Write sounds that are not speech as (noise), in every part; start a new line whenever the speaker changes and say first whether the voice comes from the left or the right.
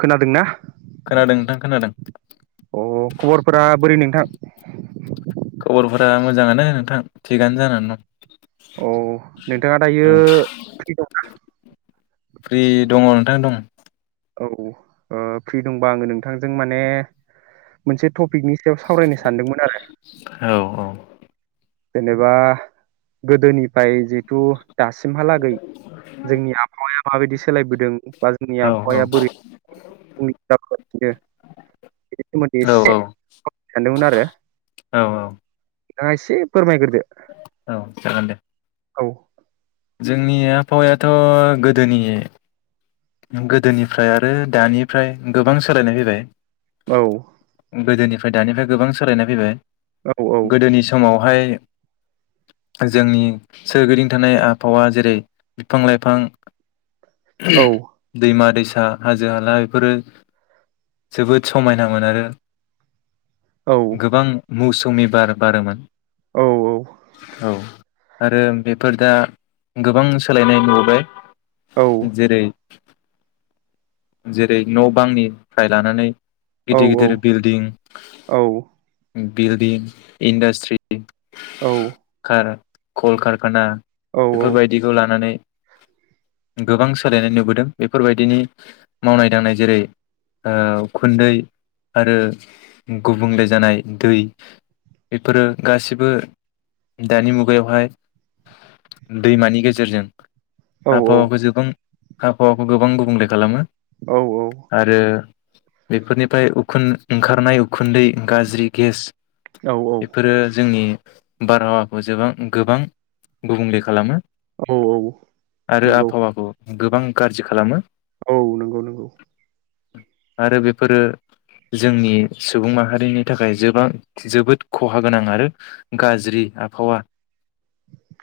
right: खोनादोंना
left: खोनादों नोंथां खोनादों
right: अ खबरफोरा बोरै नोंथां।
left: फोरा मोजाङानो नोंथां थिगआनो जानानै दं।
right: अ नोंथाङा दायो
left: औ
right: फ्रि दंना?
left: दा दं
right: औ फ्रि दंबा आङो नोंथांजों माने मोनसे। टपिकनि सायाव सावरायनो सानदोंमोन आरो।
left: औ
right: जेनेबा गोदोनि ओमफ्राय जिहेथु दासिमहालागै जोंनि आबहावाया माबायदि सोलायबोदों बा जोंनि
left: औ औ
right: आबहावाया बोरै (unintelligible) बेनि सोमोन्दै
left: औ
right: एसे सानदोंमोन आरो
left: औ
right: नोंथाङा एसे फोरमायग्रो
left: औ जागोन दे।
right: औ।
left: जोंनि आबहावायाथ' गोदोनि गोदोनिफ्राय आरो दानिफ्राय गोबां सोलायनाय फैबाय।
right: औ।
left: गोदोनिफ्राय दानिफ्राय गोबां सोलायनाय फैबाय।
right: औ
left: गोदोनि समाव बेवहाय जोंनि। सोरगिदिं थानाय आब हावा जेरै बिफां लाइफां।
right: औ
left: (unintelligible) दैमा दैसा हाजो हाला बेफोरो जोबोद समायनामोन आरो
right: औ
left: गोबां मौसुमि बार बारोमोन।
right: औ
left: औ आरो बेफोर दा गोबां सोलायनाय नुबोबाय।
right: औ
left: जेरै जेरै न' बांनिफ्राय लानानै।
right: औ
left: गिदिर गिदिर बिल्डिं।
right: औ
left: बिल्डिं इन्डास्ट्रि।
right: औ
left: कलकारखाना
right: औ
left: बेफोरबायदिखौ लानानै गोबां सोलायनाय नुब दों बेफोरबायदिनो मावनाय दांनाय जेरै ओ उखुन्दै आरो गुबुंले जानाय दै बेफोरो गासिबो दानि मुगायावहाय दैमानि गेजेरजों
right: औ औ
left: आबहावाखौ जोबां आबहावाखौ गोबां गुबुंले खालामो
right: औ
left: आरो बेफोरनिफ्राय उखुन ओंखारनाय उखुन्दै गाज्रि गेस
right: औ
left: बेफोरो जोंनि बारहावाखौ जोबां गोबां गुबुंले खालामो
right: औ औ
left: आरो
right: नंगौ
left: आबहावाखौ गोबां गाज्रि खालामो
right: औ नंगौ नंगौ
left: आरो बेफोरो जोंनि सुबुं माहारिनि थाखाय जोबां जोबोद खहा गोनां आरो गाज्रि आबहावा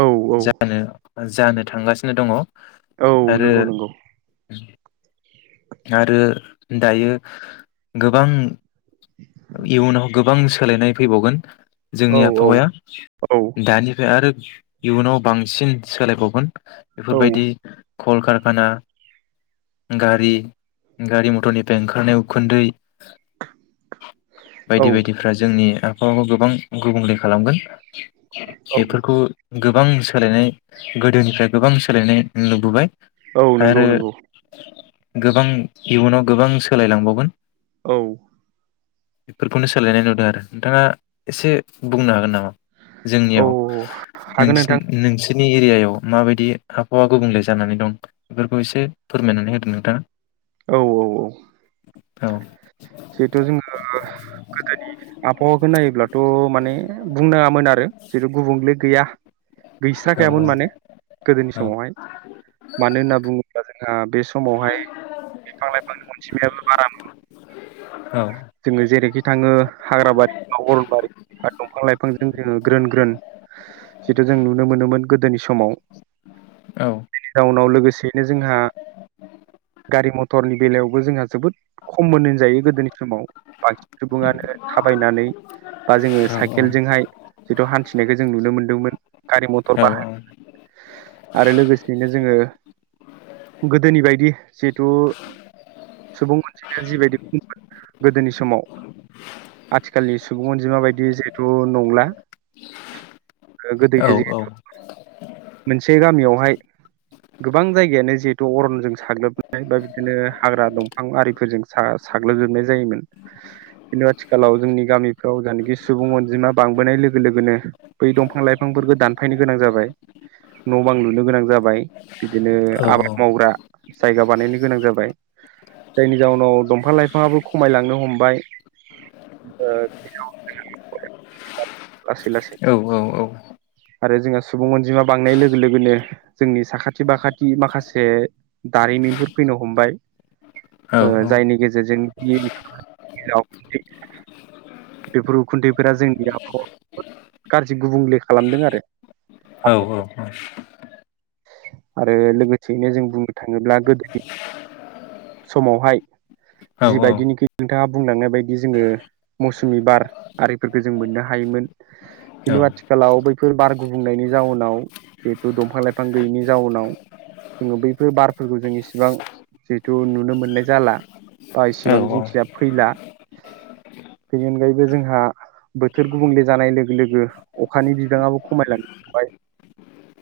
right: औ औ
left: जानो जानो थांगासिनो दङ
right: औ
left: आरो
right: नंगौ नंगौ
left: आरो दायो गोबां इयुनाव गोबां सोलायनाय फैबावगोन
right: औ
left: जोंनि आबहावाया
right: औ
left: दानिफ्राय आरो इयुनाव बांसिन सोलायबावगोन
right: औ
left: बेफोरबायदि कलकारखाना गारि गारि-मथरनिफ्राय ओंखारनाय उखुदै
right: औ
left: बायदि बायदिफ्रा जोंनि आबहावाखौ गोबां गुबुंले खालामगोन बेफोरखौ गोबां सोलायनाय गोदोनिफ्राय गोबां सोलायनाय नुबोबाय
right: औ नंगौ
left: आरो
right: नंगौ।
left: गोबां इयुनाव गोबां सोलायलांबावगोन
right: औ
left: बेफोरखौनो सोलायनाय नुदों आरो नोंथाङा एसे बुंनो हागोन नामा
right: औ
left: जोंनियाव
right: हागोन
left: नोंसिन
right: नोंथां
left: नोंसि नि एरियायाव माबायदि आबहावा गुबुंले जानानै दं बेफोरखौ एसे फोरमायनानै होदो नोंथाङा
right: औ औ औ
left: औ
right: जिहेथु जोङो गोदोनि आबहावाखौ नायोब्लाथ' माने बुंनाङामोन आरो जिहेथु गुबुंले गैया
left: औ
right: गैस्राखायामोन माने
left: हागोन
right: गोदोनि समावहाय मानो होनना बुङोब्ला जों आ बे समावहाय बिफां-लाइफांनि अनजिमायाबो बारामोन। जोङो जेरैखि थाङो हाग्राबारि बा अरनबारि आरो दंफां लाइफांजों जोङो ग्रोन ग्रोन जिथु जों नुनो मोनोमोन गोदोनि समाव बेनि जाउनाव लोगोसेयैनो जोंहा हरनि बेलायावबो जोंहा जोबोद खममोन होन जायो गोदोनि समाव बाखि सुबुङानो थाबायनानै बा जोङो साइकेलजोंहाय जिथु हान्थि बेखो जों नुनो मोन्दोंमोन। गारि मथर बाहा आरो लोगोसेयैनो जोङो गोदोनि बायदि जिहेथु सुबुं अनजिमाया जिबायदि खममोन गोदोनि समाव आथिखालनि सुबुं अनजिमा बायदि जिहेथु नंला। गोदोयो जिहेतु मोनसे गामियावहाय गोबां जायगायानो जिहेथु अरनजों साग्लोबनाय बा बिदिनो हाग्रा दंफां आरिफोरजों सा-साग्लोबजोबनाय जायोमोन खिन्थु आथिखालाव जोंनि गामिफ्राव जानोखि सुबुं अनजिमा बांबोनाय लोगो लोगोनो बै दंफां लाइफांफोरखौ दानफायनो गोनां जाबाय। न' बां लुनो गोनां जाबाय। बिदिनो आबाद मावग्रा जायगा बानायनो गोनां जाबाय जायनि जाउनाव दंफां लाइफाङाबो खमायलांनो हमबाय। ओ (unintelligible) लासै लासै। आरो जोंहा सुबुं अनजिमा बांनाय लोगो लोगोनो जोंनि साखाथि बाखाथि माखासे दारिमिनफोर फैनो हमबाय ओ जायनि गेजेरजों (unintelligible) बेफोर उखुन्थैफोरा जोंनि आबहावाखो गाज्रि गुबुंले खालामदों आरो आबहावा आरो लोगोसेयैनो जों बुंनो थाङोब्ला गोदोनि समावहाय जिबायदिनिखि नोंथाङा बुंलांनाय बायदि जोङो मौसुमि बार आरिफोरखो जों मोननो हायोमोन खिन्थु आथिखा आथिखालाव बैफोर बार गुबुंनायनि जाउनाव जिहेथु दंफां लाइफां गैयैनि जाउनाव जोङो बैफोर बारफोरखौ जों इसेबां जिहेथु नुनो मोननाय जाला बा इसेबां जिंनिखिजा फैला बेनि अनगायैबो जोंहा बोथोर गुबुंले जानाय लोगो लोगो अखानि बिबाङाबो खमायलांनो हमबाय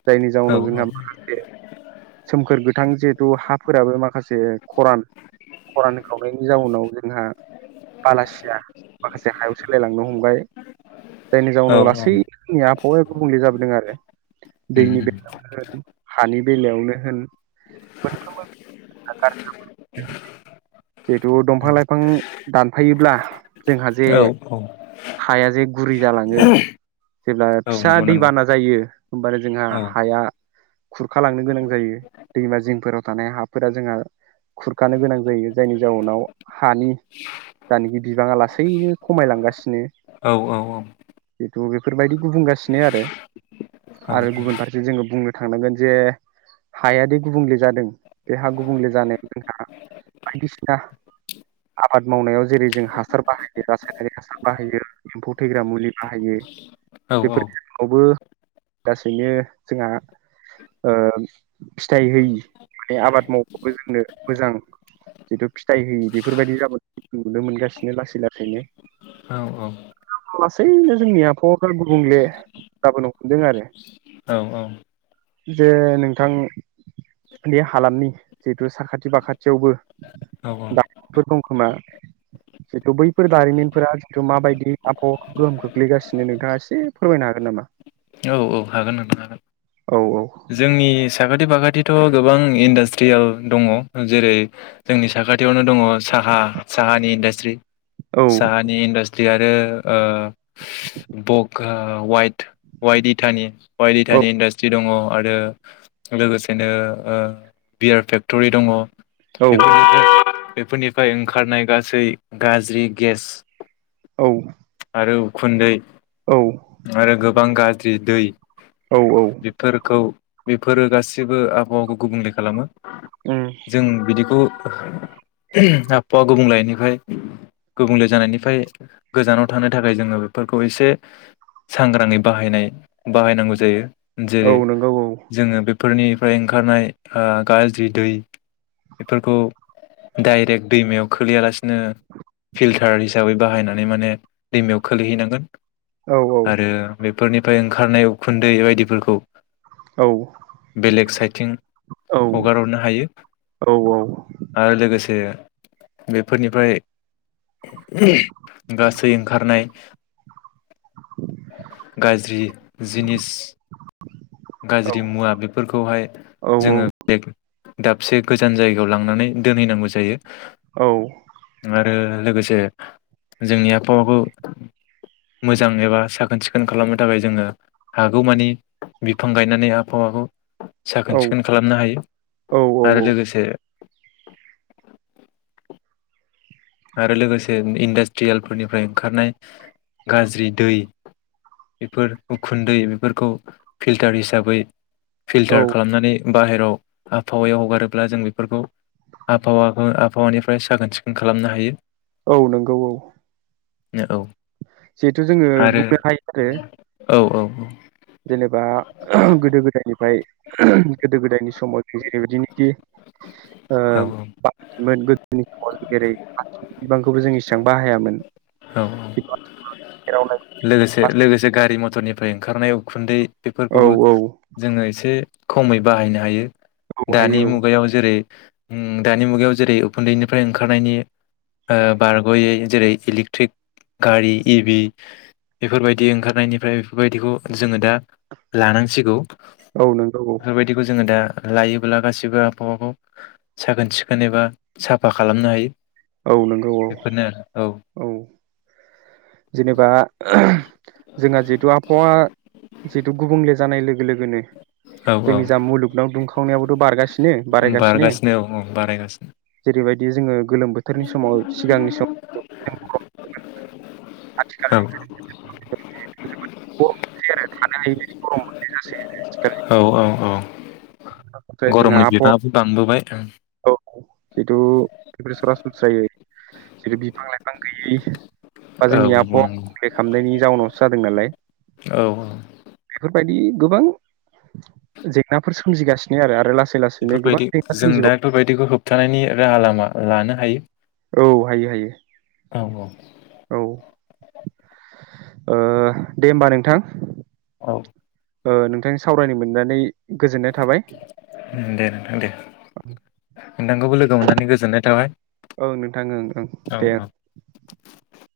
right: जायनि जाउनाव जोंहा माखासे सोमखोर गोथां जिहेथु हाफोराबो माखासे खरान खरान होखावनायनि जाउनाव जोंहा बालासिया माखासे हायाव सोलायलांनो हमबाय जायनि जाउनाव लासै जोंनि आबहावाया गुबुंले जाबोदों आरो दैनि बेलायावनो होन हानि बेलायावनो होन मोनफ्रोमबो (unintelligible) जिहेथु दंफां लाइफां दानफायोब्ला जोंहा जे हाया जे गुरै जालाङो जेब्ला फिसा दैबाना जायो होमबानो जोंहा
left: नोंथां
right: हाया खुरखालांनो गोनां जायो दैमा जिंफोराव थानाय हाफोरा जोंहा खुरखानो गोनां जायो जायनि जाउनाव हानि जानोखि बिबाङा लासैनो खमायलांगासिनो। थ' बेफोरबायदि गुबुंगासिनो आरो आरो गुबुन फारसे जोङो बुंनो थांनांगोन जे हायादे गुबुंले जादों बे हा गुबुंले जानाय बेफोरावबो लासैनो जोंहा ओ फिथाइ होयि माने आबाद मावबाबो जोंनो मोजां जिथु फिथाइ होयि बेफोरबायदि आाबाद नुनो मोनगासिनो लासै लासैनो। लासैनो जोंनिया (unintelligible) गुबुंले जाबोनो हमदों आरो जे नोंथां बे हालामनि जिहेथु साखाथि बाखाथियावबो दारिमिनफोर दं खोमा जिथु बैफोर दारिमिनफोरा जिथु माबायदि आबहावा गोहोम खोख्लैगासिनो? नोंथाङा एसे फोरमायनो हागोन नामा?
left: हागोन
right: औ औ
left: जोंनि साखाथि फाखाथिथ' गोबां इन्डास्ट्रियेल दङ जेरै जोंनि साखाथियावनो दङ साहा साहानि इन्डास्ट्रि।
right: औ
left: साहानि इन्डास्ट जे आरो ओ बगा ओ वाइट वाइट इथानि। वाइट इटानि इन्डास्ट्रि दङ'। आरो लोगोसेनो ओ बियार फेक्टरि दङ'।
right: औ
left: बेफोरनिफ्राय बेफोरनिफ्राय ओंखारनाय गासै गाज्रि गेस
right: औ
left: आरो उखुन्दै
right: औ
left: आरो गोबां गाज जि दै
right: औ
left: बेफोरखौ बेफोरो गासिबो आबहावाखौ गुबुंले खालामो।
right: उम
left: जों बिदिखौ आबहावा गुबुंलेनिफ्राय गुबुंले जानायनिफ्राय गोजानाव थानो थाखाय जोङो बेफोरखौ एसे सांग्राङै बाहायनाय बाहायनांगौ जायो।
right: औ
left: जेरै
right: नंगौ
left: जोङो बे फोरनिफ्राय ओंखारनाय ओ गाज्रि दै बेफोरखौ डाइरेक्ट दैमायाव खोलैयालासिनो फिल्टार हिसाबै बाहायनानै माने दैमायाव खोलैहैनांगोन।
right: औ औ
left: आरो बे फोरनिफ्राय ओंखारनाय उखुन्दै बायदिफोरखौ
right: औ
left: बेलेग साइडथिं
right: औ
left: हगार हरनो हायो
right: औ
left: आरो लोगोसे बेफोरनिफ्राय (inaudible) गासै खारनाय गाज्रि जिनिस गाज्रि मुवा बेफोरखौहाय जोङो बेग दाबसे गोजान जायगायाव लांनानै दोनहैनांगौ जायो।
right: औ
left: आरो लोगोसे जोंनि आबहावाखौ मोजां एबा साखोन सिखोन खालामनो थाखाय जोङो हागौमानि बिफां गायनानै आबहावाखौ साखोन सिखोन खालामनो हायो
right: औ
left: आरो लोगोसे (inaudible) आरो लोगोसे इन्डास्ट्रियेलफोरनिफ्राय ओंखारनाय गाज्रि दै बेफोर उखुन्दै बेफोरखौ फिल्टार हिसाबै
right: औ
left: फिल्टार खालामनानै बाहेराव आबहावायाव हगारोब्ला जों बेफोरखौ आबहावा (unintelligible) आबहावानिफ्राय साखोन सिखोन खा खालामनो हायो।
right: औ नंगौ औ।
left: न औ
right: जिहेथु जोङो
left: आरो
right: बुंनो हायो आरो
left: औ औ औ
right: जेनेबा गोदो गोदायनिफ्राय गोदो गोद गोदोनि समाव जों जेरैबायदिनोखि ओ
left: औ
right: बाखिमोन गोदोनि समाव जेरै बिबांखौबो जों इसेबां बाहायामोन।
left: औ ओमफ्राय ओंखारनाय उखुन्दै
right: औ
left: बेफोरखौबो जोङो एसे खमै बाहायनो हायो।
right: औ
left: दानि
right: हायो
left: मुगायाव जेरै दानि मुगायाव जेरै उखुन्दैनिफ्राय ओंखारनायनि बारग'यै जेरै इलेक्ट्रिक गारि एभि बेफोरबायदि ओंखारनायनिफ्राय बेफोरबायदिखौ जोङो दा लानांसिगौ।
right: औ नोंगौ औ।
left: बेफोरबायदिखौ जोङो दा लायोब्ला गासिबो आबहावाखौ साखोन सिखोन एबा साफा खालामनो हायो।
right: औ नंगौ औ
left: बेफोरनो आरो
right: औ जेनेबा जोंहा जिहेतु आबहावा जितु गुबुंले जानाय लोगो (unintelligible)
left: औ
right: जोंनि जा मुलुगनाव दुंखावनायबोथ' बारगासिनो
left: औ
right: बारायगासिनो
left: बारगासिनो औ औ बारायगासिनो
right: जेरैबाय बेयो जोङो गोलोम बोथोरनि समाव सिगांनि सम
left: औ
right: आथिखालनि गरम मोनलै आरो थानो हबायदि गरम मोननाय जासो
left: औ औ औ
right: ओमफ्राय
left: गरमनि बिबाङाबो बांबोबाय।
right: जिहेथु सरासनस्रायै जेरै बिफां लाइफां गैयै बा
left: औ
right: जोंनि
left: नंगौ
right: आबहावा
left: नंगौ
right: गुबुंले खालामनायनि जाउनावसो जादों नालाय
left: औ औ
right: बेफोरबायदि। गोबां जेंनाफोर सोमजिगासिनो आरो आरो ला
left: बेफोरबायदि जों दा बेफोरबायदिखौ होबथानायनि राहा लामा लानो हायो।
right: औ हायो हायो।
left: औ औ
right: औ ओ दे होमबा नोंथां।
left: औ ।
right: ओ नोंथांनि सावरायनो मोननानै गोजोननाय थाबाय
left: दे नोंथां दे नोंथांखौबो लोगो मोननानै गोजोननाय थाबाय
right: औ नोंथां ओं ओं
left: औ
right: दे ओं।
left: औ ।